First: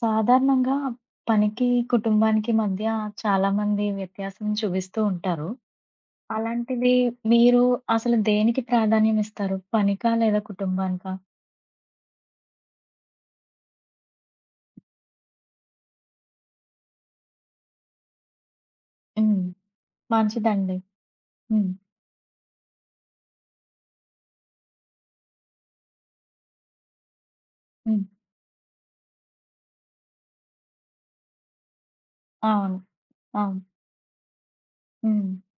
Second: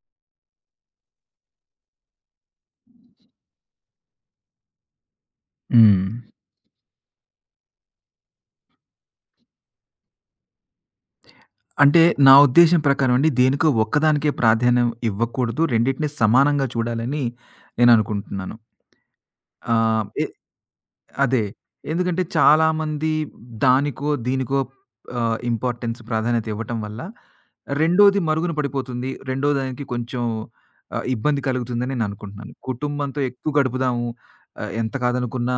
సాధారణంగా పనికి, కుటుంబానికి మధ్య చాలామంది వ్యత్యాసం చూపిస్తూ ఉంటారు. హ్మ్. అలాంటిది మీరు అసలు దేనికి ప్రాధాన్యం ఇస్తారు? పనికా? లేదా కుటుంబానికా? అంటే నా ఉద్దేశ్యం ప్రకారం అండి, దేనికో ఒక్కదానికే ప్రాధాన్యం ఇవ్వకూడదు. రెండిటిని సమానంగా చూడాలని నేననుకుంటున్నాను. హ్మ్. ఆహ్, ఎ మంచిదండి. అదే. హ్మ్. ఎందుకంటే చాలామంది దానికో, దీనికో ఇంపార్టెన్స్, ప్రాధాన్యత ఇవ్వటం వల్ల హ్మ్. రెండోది మరుగున పడిపోతుంది. రెండో దానికి కొంచెం ఇబ్బంది కలుగుతుందని నేననుకుంటున్నాను. అవును. కుటుంబంతో ఎక్కువ అవును. గడుపుదాము. ఎంత హ్మ్. కాదనుకున్నా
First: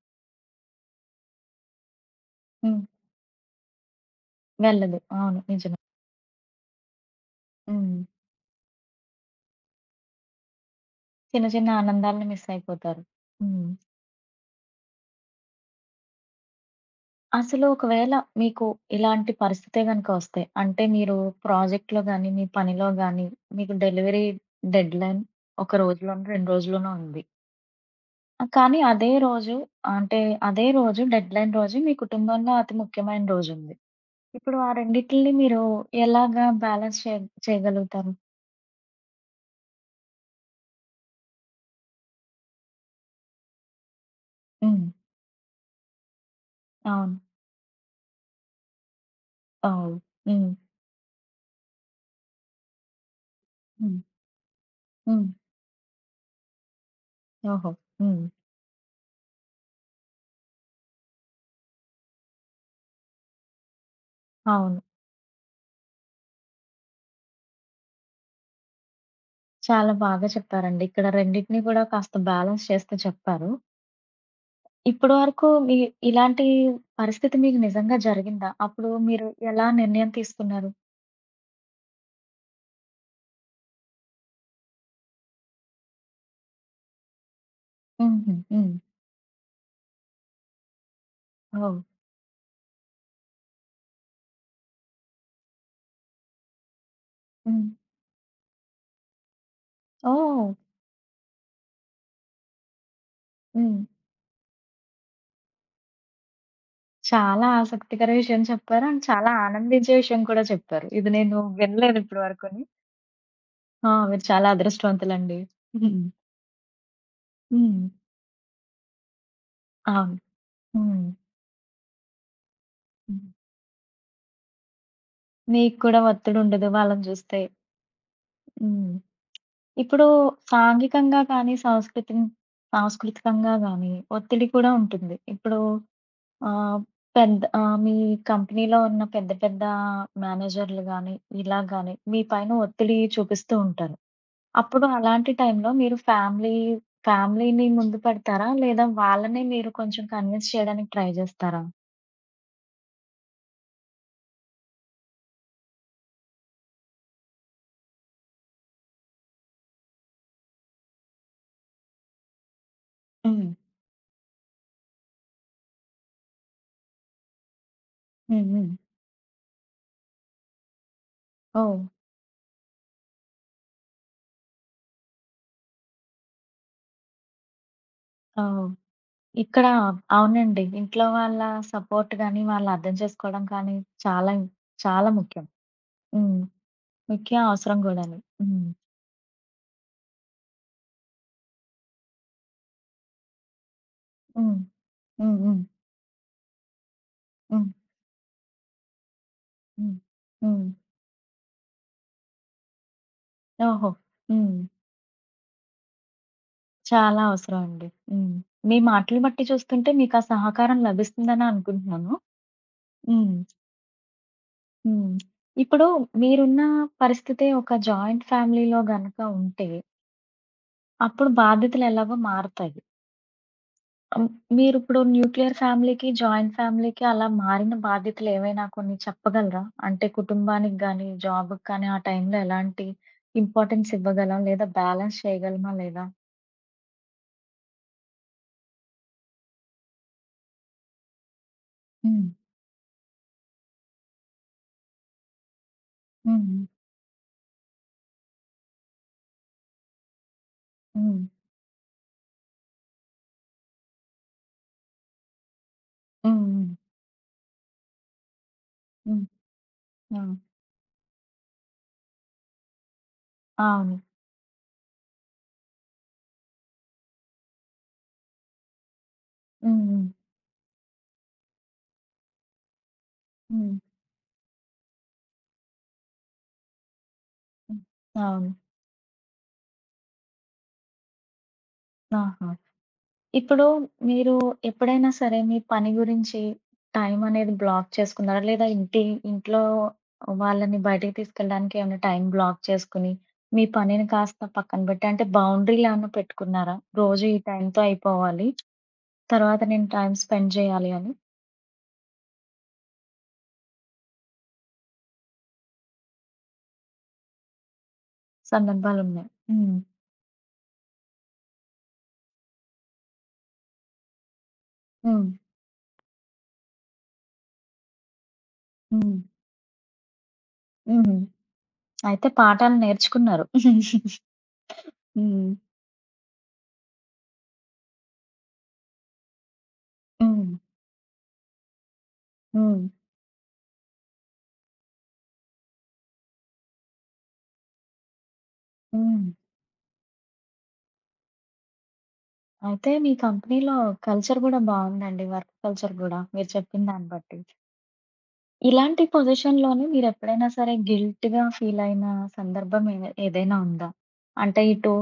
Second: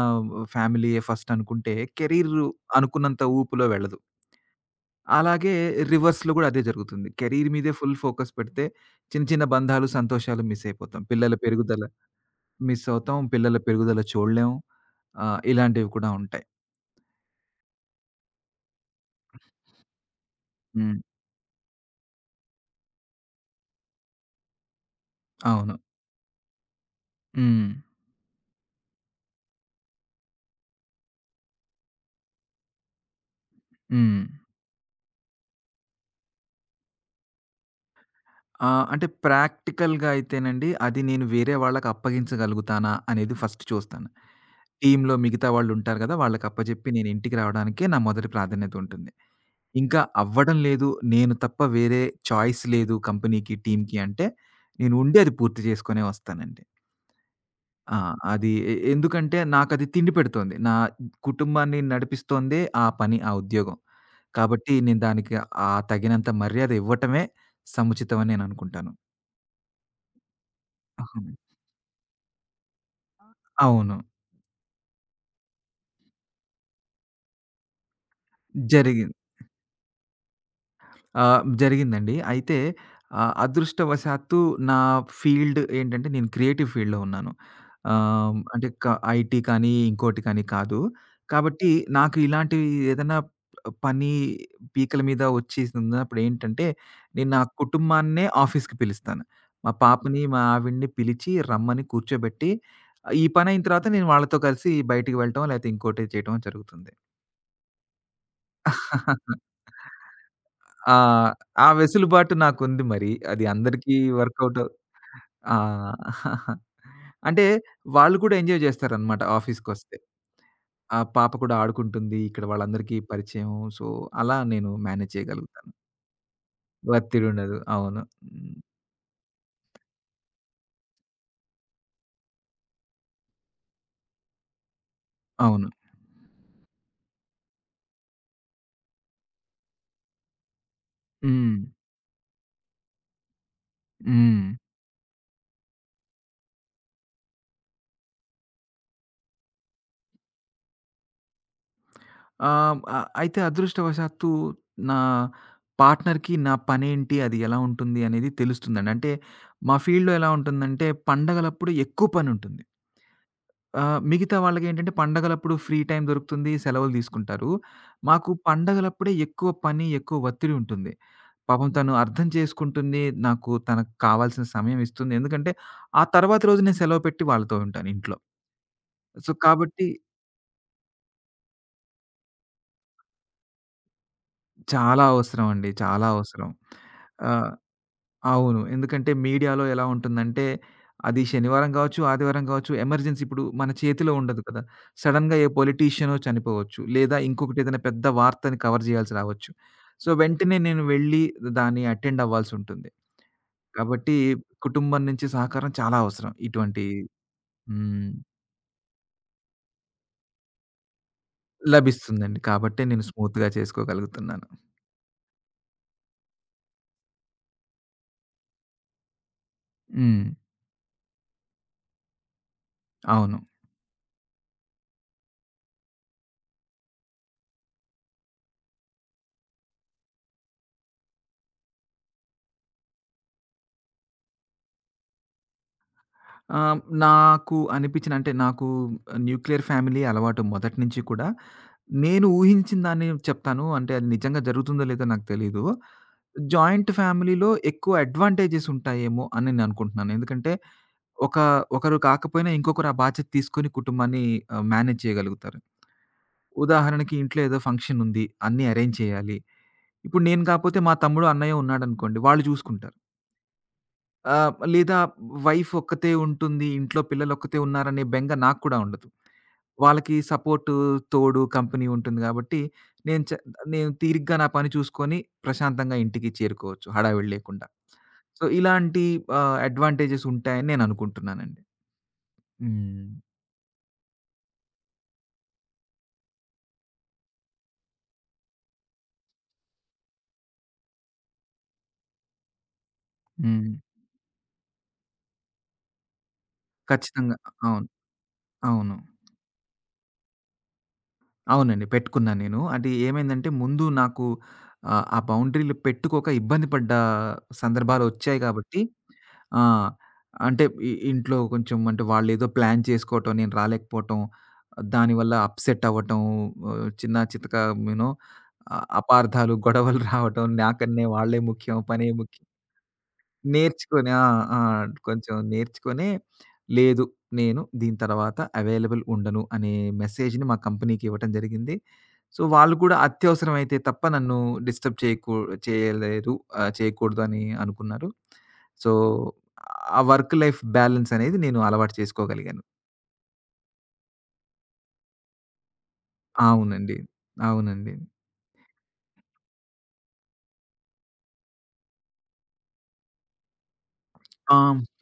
ఫ్యామిలీయే ఫస్ట్ అనుకుంటే కెరీర్ హ్మ్. అనుకున్నంత ఊపులో వెళ్ళదు. వెళ్ళదు. అవును. అలాగే నిజమే. రివర్స్‌లో గూడా అదే జరుగుతుంది. కెరీర్ మీదే ఫుల్ హ్మ్. ఫోకస్ పెడితే చిన్న చిన్న బంధాలు, సంతోషాలు మిస్ అయిపోతాం. పిల్లల చిన్న, చిన్న పెరుగుదల ఆనందాలను మిస్ మిస్ అయిపోతారు. అవుతాం. పిల్లల హ్మ్. పెరుగుదల చూడలేం. ఇలాంటివి కూడా ఉంటాయి. అసలు ఒకవేళ మీకు ఇలాంటి పరిస్థితే గనుక వస్తే, అంటే హ్మ్. మీరు ప్రాజెక్ట్‌లో గాని, మీ పనిలో గాని, మీకు డెలివరీ డెడ్‌లైన్ అవును. ఒక రోజులోనో, 2 రోజుల్లోనో ఉంది. హ్మ్. కానీ అదే రోజు అంటే అదే రోజు డెడ్‌లైన్ రోజు మీ కుటుంబంలో అతి ముఖ్యమైన రోజుంది. హ్మ్. ఇప్పుడు ఆ రెండిటిలిని మీరు ఎలాగా బ్యాలెన్స్ చే చేయగలుగుతారు? ఆ! అంటే ప్రాక్టికల్‌గా అయితేనండి, అది నేను వేరే వాళ్ళకి అప్పగించగలుగుతానా అనేది ఫస్ట్ చూస్తాను. హ్మ్. టీమ్‌లో మిగతా వాళ్ళుంటారు గదా! వాళ్ళకి అప్పజెప్పి నేను అవును. ఇంటికి రావడానికే నా మొదటి ప్రాధాన్యత ఉంటుంది. అవును. ఇంకా హ్మ్. అవ్వడం లేదు. నేను తప్ప వేరే చాయిస్ లేదు కంపెనీకి, టీమ్‌కి హ్మ్. అంటే నేను ఉండి హ్మ్. అది పూర్తి చేసుకునే వస్తానండి. ఓహో! ఆ! హ్మ్. అది ఎందుకంటే నాకది తిండి పెడుతోంది. నా కుటుంబాన్ని నడిపిస్తోందే ఆ పని, ఆ ఉద్యోగం. కాబట్టి అవును. నేను దానికి ఆ తగినంత మర్యాద ఇవ్వటమే సముచితం అని నేను అనుకుంటాను. చాలా బాగా చెప్పారండి. ఇక్కడ రెండిటిని కూడా కాస్త బ్యాలెన్స్ చేస్తూ చెప్పారు. అవును. ఇప్పటి వరకు మీ ఇలాంటి పరిస్థితి మీకు నిజంగా జరిగిందా? అప్పుడు జరిగిం మీరు ఎలా నిర్ణయం తీసుకున్నారు? ఆ! జరిగిందండి. అయితే అదృష్టవశాత్తు నా ఫీల్డ్ ఏంటంటే, నేను క్రియేటివ్ ఫీల్డ్‌లో ఉన్నాను. హుహు. అంటే హ్మ్. ఐటీ కానీ, ఇంకోటి కానీ కాదు. కాబట్టి ఓహ్! నాకు ఇలాంటివి ఏదైనా పని పీకల మీద వచ్చేసినప్పుడు ఏంటంటే, నేను నా హ్మ్. కుటుంబాన్నే ఆఫీస్‌కి పిలుస్తాను. మా పాపని, మా ఓహ్! ఆవిడని పిలిచి రమ్మని కూర్చోబెట్టి, ఈ పనయిన హ్మ్. తర్వాత నేను వాళ్ళతో కలిసి బయటికి వెళ్ళటం, లేకపోతే ఇంకోటి చేయటం జరుగుతుంది. చాలా ఆసక్తికర విషయం చెప్పారు. అండ్ చాలా ఆనందించే విషయం కూడా చెప్పారు. ఆ! ఇది నేను ఆ వినలేదు ఇప్పటి వెసులుబాటు వరకుని. నాకుంది మరి. అది ఆ! అందరికీ మీరు చాలా వర్కౌట్. అదృష్టవంతులండి. ఆ! హ్మ్. అంటే హ్మ్. వాళ్ళు కూడా ఎంజాయ్ జేస్తారనమాట ఆఫీస్‌కొస్తే. అవును. ఆ హ్మ్. పాప కూడా ఆడుకుంటుంది. ఇక్కడ వాళ్ళందరికీ హ్మ్. పరిచయం. సో, అలా నేను మేనేజ్ చేయగలుగుతాను. మీకు కూడా ఒత్తిడుండదు వాళ్ళని చూస్తే. ఒత్తిడుండదు. అవును. హ్మ్. హ్మ్. ఇప్పుడు సాంఘికంగా కానీ, సాంస్కృతికంగా గాని ఒత్తిడి కూడా ఉంటుంది. ఇప్పుడు అవును. ఆ! పెద్ద మీ కంపెనీలో ఉన్న పెద్ద పెద్ద మేనేజర్‌లు గాని, హ్మ్. ఇలా గాని మీ పైన ఒత్తిడి చూపిస్తూ ఉంటారు. హ్మ్. అప్పుడు అలాంటి టైంలో మీరు ఫ్యామిలీని ముందు పెడతారా? లేదా వాళ్ళని మీరు కొంచెం కన్విన్స్ చేయడానికి ట్రై జేస్తారా? ఆహ్, ఆహ్, అయితే అదృష్టవశాత్తు నా పార్ట్నర్‌కి నా పనేంటి, అది ఎలా ఉంటుంది అనేది తెలుస్తుందండి. అంటే మా ఫీల్డ్‌లో ఎలా ఉంటుందంటే, పండగలప్పుడు ఎక్కువ పనుంటుంది. హ్మ్. మిగతా వాళ్ళకేంటంటే పండగలప్పుడు ఫ్రీ టైమ్ దొరుకుతుంది. సెలవులు తీసుకుంటారు. మాకు హ్మ్. హ్మ్. పండగలప్పుడే ఎక్కువ పని, ఎక్కువ ఒత్తిడి ఉంటుంది. పాపం ఓహ్! తను అర్థం చేసుకుంటుంది. నాకు తనకు కావాల్సిన సమయం ఇస్తుంది. ఎందుకంటే ఆ తర్వాత రోజు నేను సెలవు పెట్టి వాళ్ళతో ఉంటాను ఇంట్లో. ఓహ్! సో, ఇక్కడ కాబట్టి అవునండి. ఇంట్లో వాళ్ళ సపోర్ట్ గాని, వాళ్ళు అర్థం చేసుకోవడం కానీ చాలా ఇం చాలా చాలా అవసరం ముఖ్యం. అండి. చాలా హ్మ్. అవసరం. ముఖ్య ఆహ్ అవసరం గూడాను. అవును. హ్మ్. ఎందుకంటే మీడియాలో ఎలా ఉంటుందంటే, అది శనివారం గావచ్చు, ఆదివారం గావచ్చు, ఎమర్జెన్సీ ఇప్పుడు మన చేతిలో ఉండదు హ్మ్. కదా! సడెన్‌గా హ్మ్. ఏ హ్మ్. పొలిటీషియనో చనిపోవచ్చు. లేదా ఇంకొకటి హ్మ్. ఏదైనా పెద్ద వార్తని కవర్ జేయాల్సి రావచ్చు. హ్మ్. సో, వెంటనే హ్మ్. నేను వెళ్లి దాన్ని అటెండ్ అవ్వాల్సుంటుంది. ఓహో! కాబట్టి హ్మ్. కుటుంబం నుంచి సహకారం చాలా అవసరం ఇటువంటి. చాలా అవసరం అండి. హ్మ్. హ్మ్. మీ మాటలు బట్టి చూస్తుంటే మీకా సహకారం లభిస్తుందనే అనుకుంటున్నాను. లభిస్తుందండి. కాబట్టే నేను హ్మ్. స్మూత్‌గా చేసుకోగలుగుతున్నాను. హ్మ్. ఇప్పుడు మీరున్న పరిస్థితి ఒక జాయింట్ ఫ్యామిలీలో గనక ఉంటే, హ్మ్. అప్పుడు బాధ్యతలెలాగో మారతాయి. అవును. హ్మ్. మీరిప్పుడు న్యూక్లియర్ ఫ్యామిలీకి, జాయింట్ ఫ్యామిలీకి అలా మారిన బాధ్యతలేవైనా కొన్ని చెప్పగలరా? అంటే కుటుంబానికి గానీ, జాబ్‌కి కానీ ఆ టైంలో ఎలాంటి ఇంపార్టెన్స్ ఇవ్వగలం? లేదా బ్యాలెన్స్ చేయగలమా లేదా? నాకు అనిపించిన, అంటే నాకు న్యూక్లియర్ ఫ్యామిలీ అలవాటు మొదటి నుంచి కూడా. నేను హ్మ్. ఊహించిన దాన్ని చెప్తాను. అంటే అది నిజంగా జరుగుతుందో లేదో నాకు తెలీదు. హ్మ్. హ్మ్. జాయింట్ ఫ్యామిలీలో ఎక్కువ అడ్వాంటేజెస్ ఉంటాయేమో అని నేను అనుకుంటున్నాను. ఎందుకంటే హ్మ్. ఒక ఒకరు కాకపోయినా ఇంకొకరు ఆ బాధ్యత తీసుకొని కుటుంబాన్ని మేనేజ్ చేయగలుగుతారు. హ్మ్. ఉదాహరణకి ఇంట్లో ఏదో ఫంక్షన్ ఉంది. అన్నీ అరేంజ్ హ్మ్. చేయాలి. ఆ! ఇప్పుడు నేను కాపోతే మా తమ్ముడు, అన్నయ్య ఉన్నాడనుకోండి. వాళ్ళు చూసుకుంటారు. అవును. ఆ! లేదా వైఫ్ ఒక్కతే ఉంటుంది. ఇంట్లో పిల్లలొక్కతే ఉన్నారనే బెంగ నాకు కూడా ఉండదు. హ్మ్. హ్మ్. వాళ్ళకి సపోర్టు, తోడు, కంపెనీ ఉంటుంది గాబట్టి, నేను చ హ్మ్. నేను తీరిగ్గా నా పని చూసుకొని ప్రశాంతంగా ఇంటికి చేరుకోవచ్చు హడావిడి లేకుండా. హ్మ్. సో, అవును. ఇలాంటి అడ్వాంటేజెస్ ఉంటాయని నేననుకుంటున్నానండి. ఆహా! హ్మ్. ఇప్పుడు మీరు ఎప్పుడైనా సరే మీ పని గురించి టైం అనేది బ్లాక్ చేసుకున్నారా? లేదా ఇంట్లో వాళ్ళని బయటికి తీసుకెళ్ళడానికి ఏమైనా టైం బ్లాక్ చేసుకొని, మీ హ్మ్. పనిని కాస్త పక్కన పెట్టి అంటే బౌండరీలా ఏమన్నా పెట్టుకున్నారా? రోజు ఖచ్చితంగా. ఈ టైంతో అవును. అయిపోవాలి. అవును. తర్వాత నేను టైం స్పెండ్ చేయాలి అని అవునండి, పెట్టుకున్నా నేను. అది ఏమైందంటే, ముందు నాకు ఆ బౌండరీలు పెట్టుకోక ఇబ్బంది పడ్డ సందర్భాలొచ్చాయి గాబట్టి. సందర్భాలున్నాయి. ఆ! హ్మ్. అంటే ఇంట్లో కొంచెం, అంటే వాళ్ళేదో ప్లాన్ చేసుకోవటం, నేను రాలేకపోవటం, హ్మ్. దానివల్ల అప్‌సెట్ అవ్వటం, చిన్న చితక యూనో హ్మ్. అపార్థాలు, గొడవలు రావటం, నాకన్నే హ్మ్. వాళ్ళే ముఖ్యం, పనే అయితే ముఖ్యం, పాఠాలు నేర్చుకున్నారు. నేర్చుకొని. ఆ! ఆ! కొంచెం హ్మ్. నేర్చుకొని, లేదు నేను దీని తర్వాత అవైలబుల్ ఉండను అనే మెసేజ్‌ని హ్మ్. మా కంపెనీకి ఇవ్వటం జరిగింది. సో, వాళ్ళు హ్మ్. కూడా అత్యవసరమైతే తప్ప నన్ను డిస్టర్బ్ చేయకూ చేయలేదు చేయకూడదు అని అనుకున్నారు. సో, హ్మ్. ఆ వర్క్ లైఫ్ బ్యాలెన్స్ అనేది నేను అలవాటు చేసుకోగలిగాను. అయితే మీ కంపెనీలో కల్చర్ గూడా బావుందండి. వర్క్ కల్చర్ గూడా మీరు చెప్పిన అవునండి. దాన్ని బట్టి. అవునండి. ఇలాంటి పొజిషన్‌లోనే మీరెప్పుడైనా సరే గిల్ట్‌గా ఫీలయిన సందర్భం ఏ ఏదైనా ఉందా? ఆ! అంటే ఇటు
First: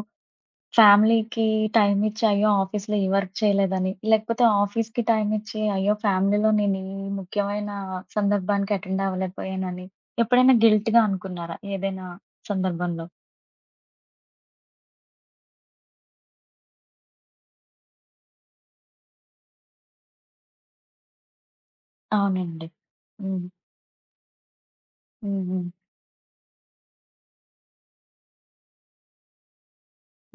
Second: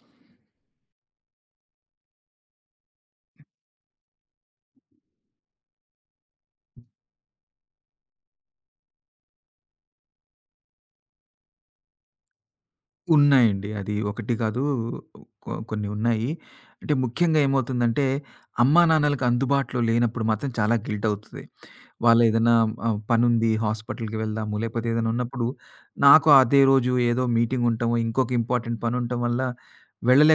ఫ్యామిలీకి టైమ్ ఇచ్చి, అయ్యో! ఆఫీస్‌లో ఈ వర్క్ చేయలేదని, లేకపోతే ఆఫీస్‌కి టైమ్ ఇచ్చి, అయ్యో! ఫ్యామిలీలో నేను ఈ ముఖ్యమైన సందర్భానికి అటెండ్ అవ్వలేకపోయానని ఎప్పుడైనా గిల్ట్‌గా అనుకున్నారా ఏదైనా సందర్భంలో? ఉన్నాయండి. అది ఒకటి కాదు, కొన్ని ఉన్నాయి. అంటే ముఖ్యంగా ఏమవుతుందంటే, అమ్మానాన్నలకి అందుబాటులో లేనప్పుడు మాత్రం చాలా గిల్ట్ అవుతది. వాళ్ళేదైనా అవునండి. హ్మ్. పనుంది హాస్పిటల్‌కి వెళ్దాము, లేకపోతే ఏదైనా హ్మ్. ఉన్నప్పుడు హ్మ్. నాకు అదే రోజు ఏదో మీటింగ్ ఉండటమో, ఇంకొక ఇంపార్టెంట్ పని ఉండటం వల్ల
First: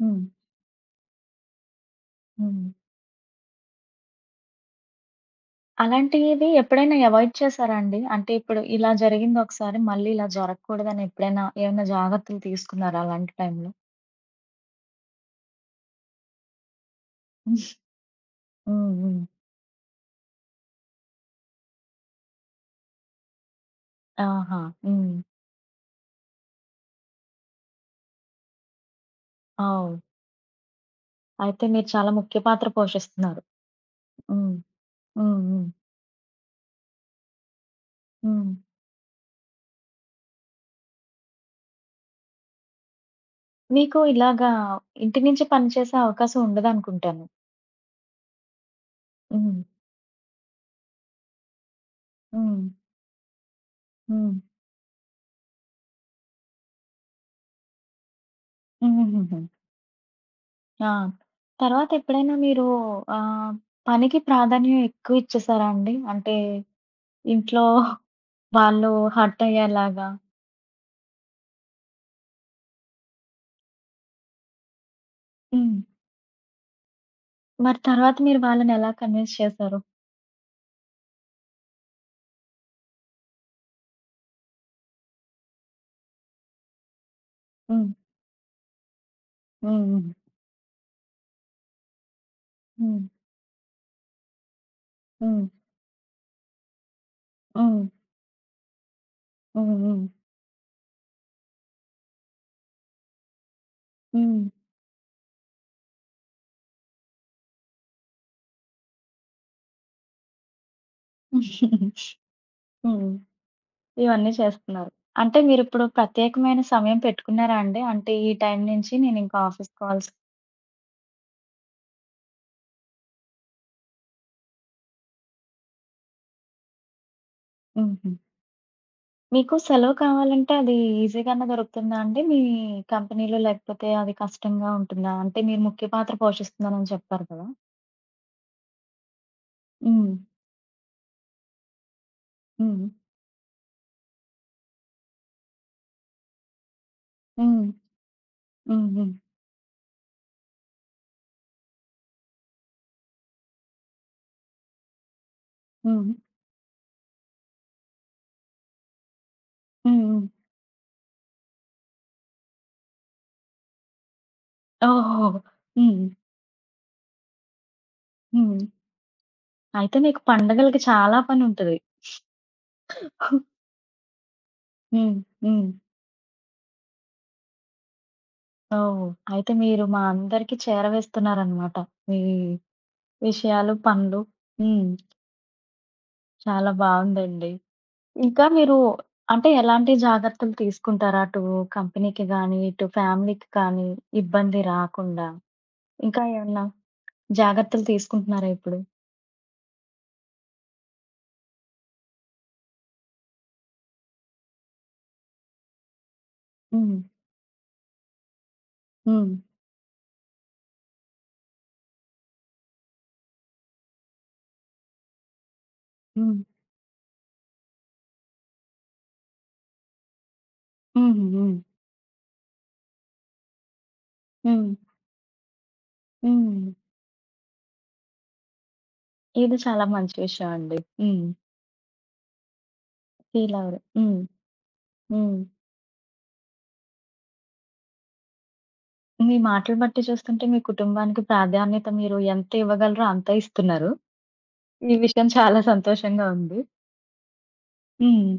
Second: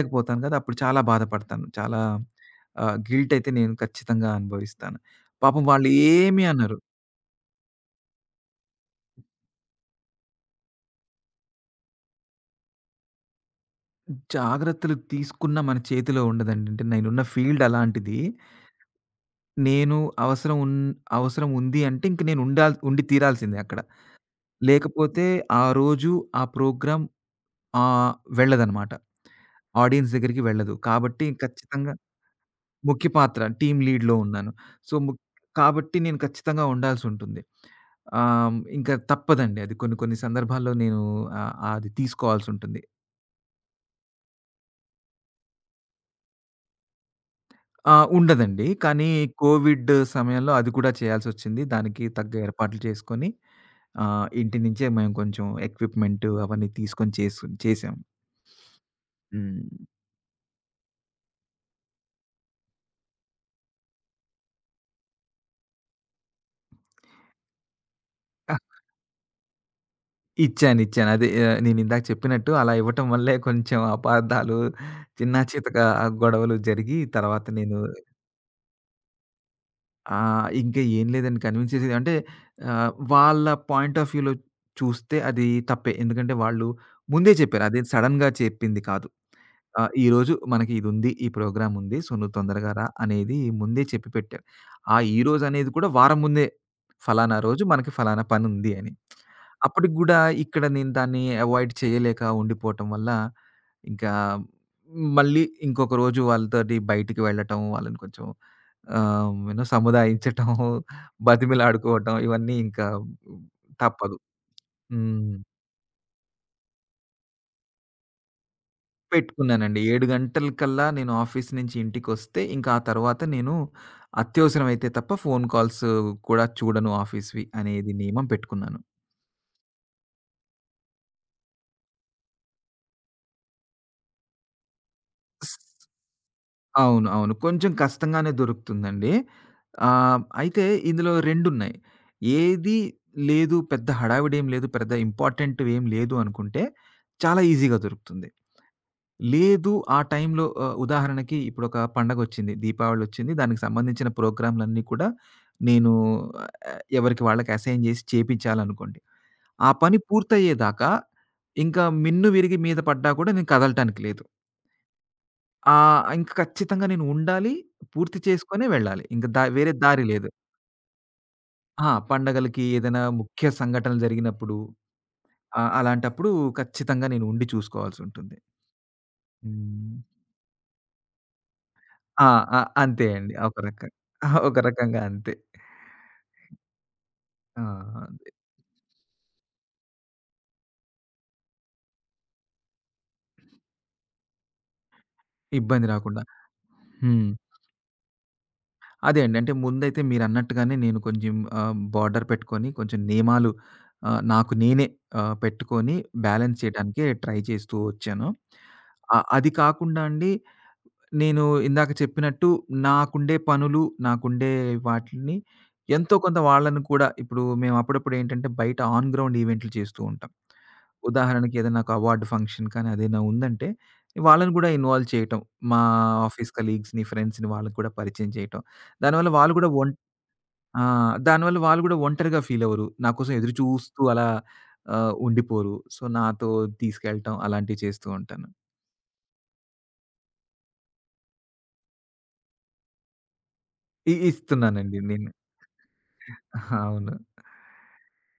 హ్మ్. కదా! అప్పుడు చాలా బాధపడతాను. చాలా హ్మ్. గిల్ట్ అయితే నేను ఖచ్చితంగా అనుభవిస్తాను. పాపం వాళ్ళు ఏమి అలాంటివి అనరు. ఎప్పుడైనా అవాయిడ్ చేసారా అండి? అంటే ఇప్పుడు ఇలా జరిగింది ఒకసారి మళ్ళీ ఇలా జరగకూడదని ఎప్పుడైనా ఏమైనా జాగ్రత్తలు తీసుకున్నారా అలాంటి టైంలో? జాగ్రత్తలు తీసుకున్న మన చేతిలో ఉండదండి. అంటే నేనున్న ఫీల్డ్ అలాంటిది. హ్మ్. హ్మ్. నేను అవసరం ఉన్ అవసరం ఉంది అంటే ఇంక నేను ఉండి తీరాల్సిందే అక్కడ. ఆహా! హ్మ్. లేకపోతే ఆ రోజు ఆ ప్రోగ్రామ్ ఆహ్, వెళ్ళదనమాట. ఓహ్! ఆడియన్స్ దగ్గరికి వెళ్ళదు. కాబట్టి అయితే మీరు ఖచ్చితంగా చాలా ముఖ్య పాత్ర ముఖ్య పాత్ర పోషిస్తున్నారు. టీమ్ లీడ్‌లో ఉన్నాను. హ్మ్. సో, ముక్ హ్మ్. హ్మ్. కాబట్టి నేను ఖచ్చితంగా ఉండాల్సుంటుంది. హ్మ్. ఇంకా తప్పదండి అది. కొన్ని కొన్ని సందర్భాల్లో నేను అది తీసుకోవాల్సుంటుంది. మీకు ఇలాగా ఇంటి నుంచి పని చేసే అవకాశం ఉండదనుకుంటాను. ఆ! ఉండదండి. కానీ హ్మ్. కోవిడ్ సమయంలో అది కూడా చేయాల్సొచ్చింది. దానికి తగ్గ హ్మ్. ఏర్పాట్లు చేసుకొని, ఆ! హ్మ్. ఇంటి నుంచే మేము కొంచెం ఎక్విప్‌మెంట్ అవన్నీ తీసుకొని చేసాం. హుహుహుహు. హ్మ్. ఆ! తర్వాత ఎప్పుడైనా మీరు ఆహ్, పనికి ప్రాధాన్యం ఎక్కువ ఇచ్చేసారా అండి? అంటే ఇంట్లో ఆ! వాళ్ళు హర్ట్ అయ్యేలాగా. ఇచ్చాను. ఇచ్చాను. అదే, నేనిందాక చెప్పినట్టు అలా ఇవ్వటం వల్లే కొంచెం అపార్థాలు, చిన్నా హ్మ్. చితకా గొడవలు జరిగి తర్వాత నేను మరి తర్వాత మీరు వాళ్ళనెలా కన్విన్స్ చేశారు? ఇంక ఏం లేదండి కన్విన్స్ చేసేది. అంటే వాళ్ళ పాయింట్ ఆఫ్ వ్యూలో చూస్తే అది తప్పే. ఎందుకంటే వాళ్ళు ముందే చెప్పారు. అదేం హ్మ్. సడెన్‌గా చెప్పింది కాదు. ఆ! హ్మ్. హ్మ్. ఈరోజు మనకి ఇదుంది. ఈ ప్రోగ్రాముంది. సో, నువ్వు తొందరగా రా హ్మ్. అనేది ముందే చెప్పి పెట్టారు. ఆ ఈరోజు హ్మ్. అనేది కూడా వారం ముందే. ఫలానా రోజు హ్మ్. మనకి ఫలానా పనుంది అని. హ్మ్. అప్పటికి హ్మ్. గూడా ఇక్కడ నేను దాన్ని అవాయిడ్ చేయలేక ఉండిపోవటం వల్ల, ఇంకా మళ్ళీ ఇంకొక రోజు వాళ్ళతోటి బయటికి వెళ్ళటం, వాళ్ళని కొంచెం సముదాయించటం, హ్మ్. బతిమిలాడుకోవటం ఇవన్నీ ఇంకా హ్మ్. తప్పదు. ఇవన్నీ చేస్తున్నారు. హ్మ్. అంటే మీరిప్పుడు ప్రత్యేకమైన సమయం పెట్టుకున్నారా అండి? అంటే ఈ టైం నుంచి నేనింకా ఆఫీస్ పెట్టుకున్నానండి. 7 కాల్స్. గంటలకల్లా నేను ఆఫీస్ నుంచి ఇంటికొస్తే, ఇంకా ఆ తర్వాత నేను అత్యవసరమైతే తప్ప ఫోను కాల్స్ కూడా చూడను ఆఫీస్‌వి అనేది హుహు. నియమం పెట్టుకున్నాను. మీకు సెలవు కావాలంటే అది ఈజీగానే దొరుకుతుందా అండి? మీ కంపెనీలో లేకపోతే అది కష్టంగా ఉంటుందా? అంటే స్ మీరు ముఖ్య పాత్ర పోషిస్తున్నానని అవును. చెప్పారు అవును. కదా! కొంచెం కష్టంగానే దొరుకుతుందండి. హ్మ్. అయితే ఇందులో 2 ఉన్నాయి. ఏది హ్మ్. లేదు, పెద్ద హడావిడేం లేదు, పెద్ద ఇంపార్టెంట్‌వేం లేదు అనుకుంటే చాలా హ్మ్. ఈజీగా దొరుకుతుంది. హ్మ్. హ్మ్. లేదు, ఆ టైంలో ఉదాహరణకి ఇప్పుడొక పండగొచ్చింది. దీపావళొచ్చింది. దానికి సంబంధించిన ప్రోగ్రామ్‌లన్నీ కూడా నేను హ్మ్. ఎవరికి వాళ్ళకి అసైన్ జేసి చేపించాలనుకోండి. ఆ పని హ్మ్. హ్మ్. పూర్తయ్యేదాకా ఇంకా మిన్ను విరిగి మీద పడ్డా కూడా నేను కదలటానికి లేదు. ఓహో! హ్మ్. ఇంక ఖచ్చితంగా నేను ఉండాలి. పూర్తి హ్మ్. చేసుకొనే వెళ్ళాలి. ఇంక దా వేరే అయితే దారి మీకు లేదు. పండగలకి చాలా పనుంటది. ఆ! పండగలకి ఏదైనా ముఖ్య సంఘటనలు జరిగినప్పుడు హ్మ్. హ్మ్. అలాంటప్పుడు ఖచ్చితంగా నేను ఉండి చూసుకోవాల్సుంటుంది. ఓహ్! అయితే మీరు హ్మ్. మా అందరికి చేరవేస్తున్నారనమాట. మీ ఆ! ఆ! అంతే అండి. విషయాలు, పనులు. ఒక హ్మ్. రకంగా అంతే. చాలా బావుందండి. ఆ! అదే. ఇంకా మీరు అంటే ఎలాంటి జాగ్రత్తలు తీసుకుంటారు? అటు కంపెనీకి గానీ, ఇటు ఫ్యామిలీకి కానీ ఇబ్బంది రాకుండా. ఇబ్బంది రాకుండా. ఇంకా ఏమన్నా హ్మ్. జాగ్రత్తలు తీసుకుంటున్నారా ఇప్పుడు? అదే అండి. అంటే ముందైతే మీరన్నట్టుగానే నేను కొంచెం బోర్డర్ పెట్టుకొని కొంచెం నియమాలు నాకు నేనే పెట్టుకొని బ్యాలెన్స్ హ్మ్. చేయడానికే ట్రై చేస్తూ వచ్చాను. హ్మ్. అది కాకుండా అండి, నేను ఇందాక చెప్పినట్టు నాకుండే పనులు, నాకుండే వాటిలిని ఎంతో హ్మ్. కొంత వాళ్ళని కూడా ఇప్పుడు మేము అప్పుడప్పుడు ఏంటంటే, బయట ఆన్ గ్రౌండ్ ఈవెంట్లు చేస్తూ ఉంటాం. హుహు. హ్మ్. ఉదాహరణకి ఏదైనా ఒక అవార్డ్ ఫంక్షన్ కానీ అదేనా ఉందంటే, వాళ్ళని కూడా హ్మ్. ఇన్వాల్వ్ చేయటం. మా ఆఫీస్ హ్మ్. కలీగ్స్‌ని, ఫ్రెండ్స్‌ని వాళ్ళకి కూడా పరిచయం చేయటం. దానివల్ల వాళ్ళు ఇది కూడా చాలా ఒన్ మంచి విషయం అండి. ఆ! హ్మ్. దానివల్ల వాళ్ళు కూడా ఒంటరిగా ఫీల్ అవ్వరు. నా కోసం ఎదురు ఫీల్ అవ్వరు. చూస్తూ హ్మ్. అలా హ్మ్. ఉండిపోరు. సో, నాతో తీసుకెళ్ళటం అలాంటివి చేస్తూ ఉంటాను. మీ మాటలు బట్టి చూస్తుంటే మీ కుటుంబానికి ప్రాధాన్యత మీరు ఎంత ఇవ్వగలరో అంతే ఇస్తున్నారు. ఈ ఇస్తున్నానండి విషయం నేను. చాలా సంతోషంగా ఉంది. అవును. హ్మ్.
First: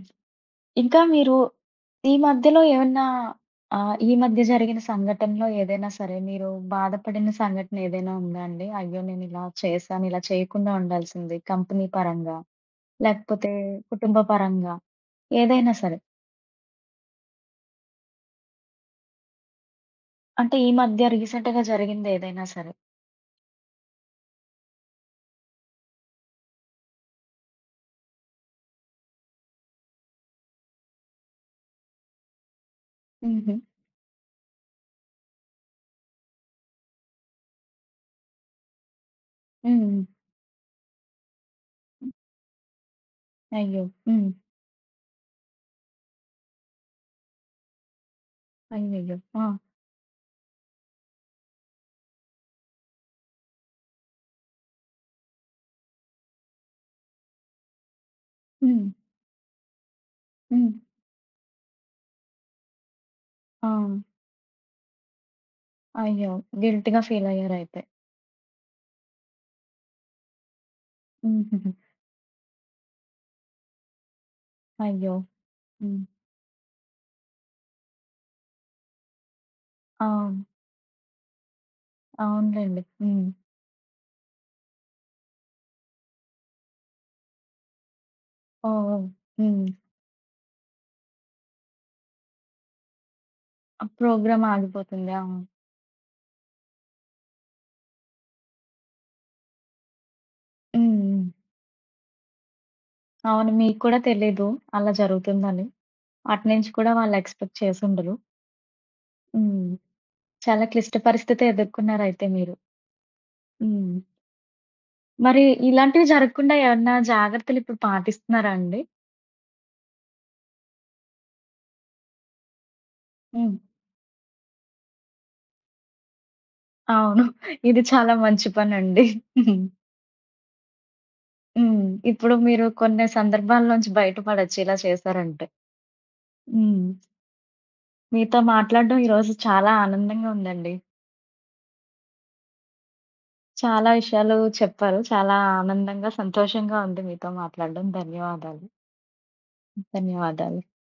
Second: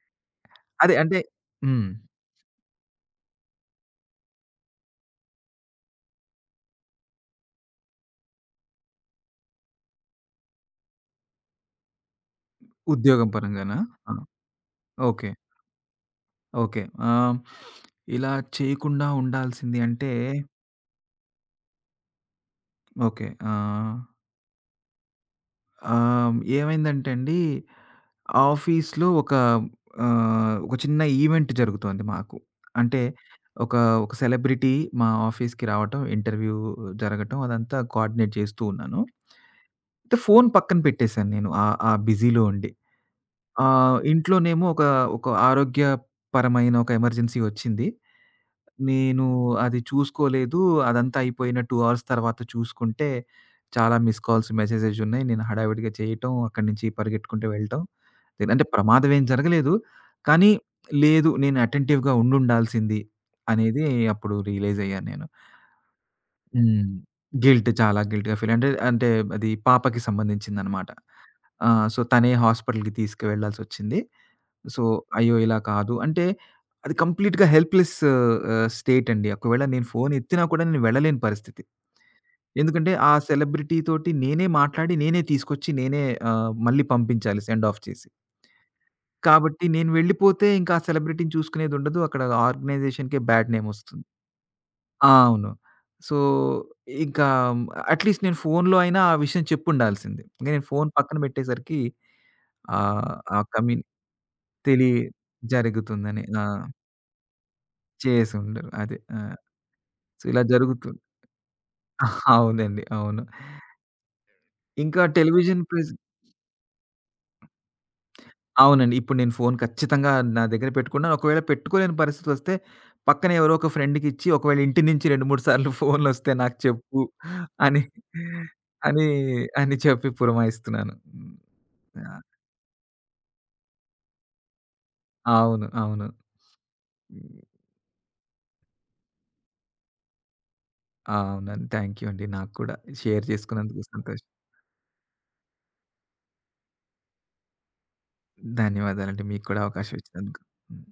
అదే ఇంకా అంటే. మీరు హ్మ్. ఈ మధ్యలో ఏమన్నా ఈ మధ్య జరిగిన సంఘటనలో ఏదైనా సరే మీరు బాధపడిన సంఘటన ఏదైనా ఉందా అండి? అయ్యో! నేను ఇలా చేశాను, ఇలా చేయకుండా ఉండాల్సింది కంపెనీ పరంగా, ఉద్యోగం లేకపోతే పరంగానా? ఆ! కుటుంబ పరంగా ఓకే. ఏదైనా సరే. ఓకే. ఆహ్, ఇలా చేయకుండా ఉండాల్సింది అంటే, అంటే ఈ మధ్య రీసెంట్‌గా జరిగింది ఏదైనా సరే? ఓకే. ఆహ్, ఆహ్, ఏమైందంటే అండి, ఆఫీస్‌లో ఒక చిన్న ఈవెంట్ జరుగుతోంది మాకు. అంటే హుహు. ఒక, ఒక సెలబ్రిటీ మా ఆఫీస్‌కి రావటం, ఇంటర్వ్యూ జరగటం, అదంతా కోఆర్డినేట్ చేస్తూ ఉన్నాను. హ్మ్. అయితే ఫోను పక్కన పెట్టేశాను నేను, ఆ ఆ బిజీలో ఉండి. అయ్యో! హ్మ్. ఇంట్లోనేమో ఒక ఆరోగ్యపరమైన ఒక ఎమర్జెన్సీ వచ్చింది. అయ్యయ్యో! నేను ఆ! అది చూసుకోలేదు. అదంతా అయిపోయిన 2 అవర్స్ తర్వాత చూసుకుంటే, చాలా మిస్ కాల్స్, మెసేజెస్ ఉన్నాయి. నేను హడావిడిగా చేయటం, అక్కడి నుంచి పరిగెట్టుకుంటూ వెళ్ళటం. అంటే హ్మ్. ప్రమాదం ఏం జరగలేదు. కానీ హ్మ్. లేదు, నేను అటెంటివ్‌గా ఉండుండాల్సింది ఆ! అనేది అప్పుడు రియలైజ్ అయ్యాను నేను. అయ్యో! హ్మ్. గిల్టీ‌గా గిల్ట్, ఫీలయ్యారయితే. చాలా గిల్ట్‌గా ఫీల్, అంటే, అంటే అది పాపకి సంబంధించిందనమాట. ఆ! హుహుహు. సో, తనే హాస్పిటల్‌కి తీసుకువెళ్ళాల్సొచ్చింది. సో, అయ్యో! అయ్యో! ఇలా కాదు హ్మ్. అంటే, అది కంప్లీట్‌గా హెల్ప్‌లెస్ స్టేట్ అండి. ఒకవేళ నేను ఆ! ఫోన్ ఎత్తినా కూడా నేను వెళ్ళలేని పరిస్థితి. అవునులెండి. ఎందుకంటే ఆ హ్మ్. సెలబ్రిటీ తోటి నేనే మాట్లాడి, నేనే తీసుకొచ్చి, నేనే మళ్ళీ పంపించాలి సెండ్ ఆఫ్ చేసి. ఓహ్! ఓహ్! కాబట్టి హ్మ్. నేను వెళ్ళిపోతే ఇంకా ఆ సెలబ్రిటీని చూసుకునేది ఉండదు. అక్కడ ఆర్గనైజేషన్‌కే బ్యాడ్ నేమ్ ఆ వస్తుంది. ప్రోగ్రామ్ ఆ! ఆగిపోతుంది. అవును. అవును. సో, ఇంకా అట్‌లీస్ట్ నేను ఫోన్‌లో అయినా ఆ విషయం చెప్పుండాల్సింది. ఇంక నేను ఫోన్ హ్మ్. పక్కన హ్మ్. పెట్టేసరికి ఆహ్, ఆ అవును. మీకు కమ్యూని కూడా తెలీదు అలా తెలి జరుగుతుందని. జరుగుతుందని. ఆ! అటెండెన్స్ కూడా వాళ్ళు ఎక్స్‌పెక్ట్ చేసుండరు. చేసుండరు. అదే. ఆ! హ్మ్. సో, ఇలా చాలా క్లిష్ట జరుగుతుంది. పరిస్థితే ఎదుర్కొన్నారయితే మీరు. అవునండి. అవును. హ్మ్. ఇంకా మరి టెలివిజన్ ప్రెస్. ఇలాంటివి జరగకుండా ఏమన్నా జాగ్రత్తలిప్పుడు పాటిస్తున్నారా అండి? అవునండి, ఇప్పుడు నేను ఫోను ఖచ్చితంగా నా దగ్గర పెట్టుకున్నాను. ఒకవేళ పెట్టుకోలేని పరిస్థితొస్తే, పక్కన ఎవరో హ్మ్. ఒక ఫ్రెండ్‌కిచ్చి ఒకవేళ ఇంటి నుంచి 2, 3 సార్లు ఫోన్‌లొస్తే నాకు చెప్పు అవును. అని, ఇది చాలా మంచి పనండి. అని, హ్మ్. అని చెప్పి పురమాయిస్తున్నాను. హ్మ్. హ్మ్. ఆహ్, ఇప్పుడు మీరు కొన్ని సందర్భాల్లోంచి బయటపడొచ్చు ఇలా చేశారంటే. అవును. అవును. హ్మ్. హ్మ్. మీతో మాట్లాడడం ఈరోజు చాలా ఆనందంగా ఉందండి. అవునండి. థాంక్ యూ అండి. నాకు కూడా షేర్ చేసుకున్నందుకు చాలా సంతోషం. విషయాలు చెప్పారు. చాలా ఆనందంగా, సంతోషంగా ఉంది మీతో మాట్లాడడం. ధన్యవాదాలు. ధన్యవాదాలండి. మీకు కూడా అవకాశం ఇచ్చినందుకు. ధన్యవాదాలు. హ్మ్.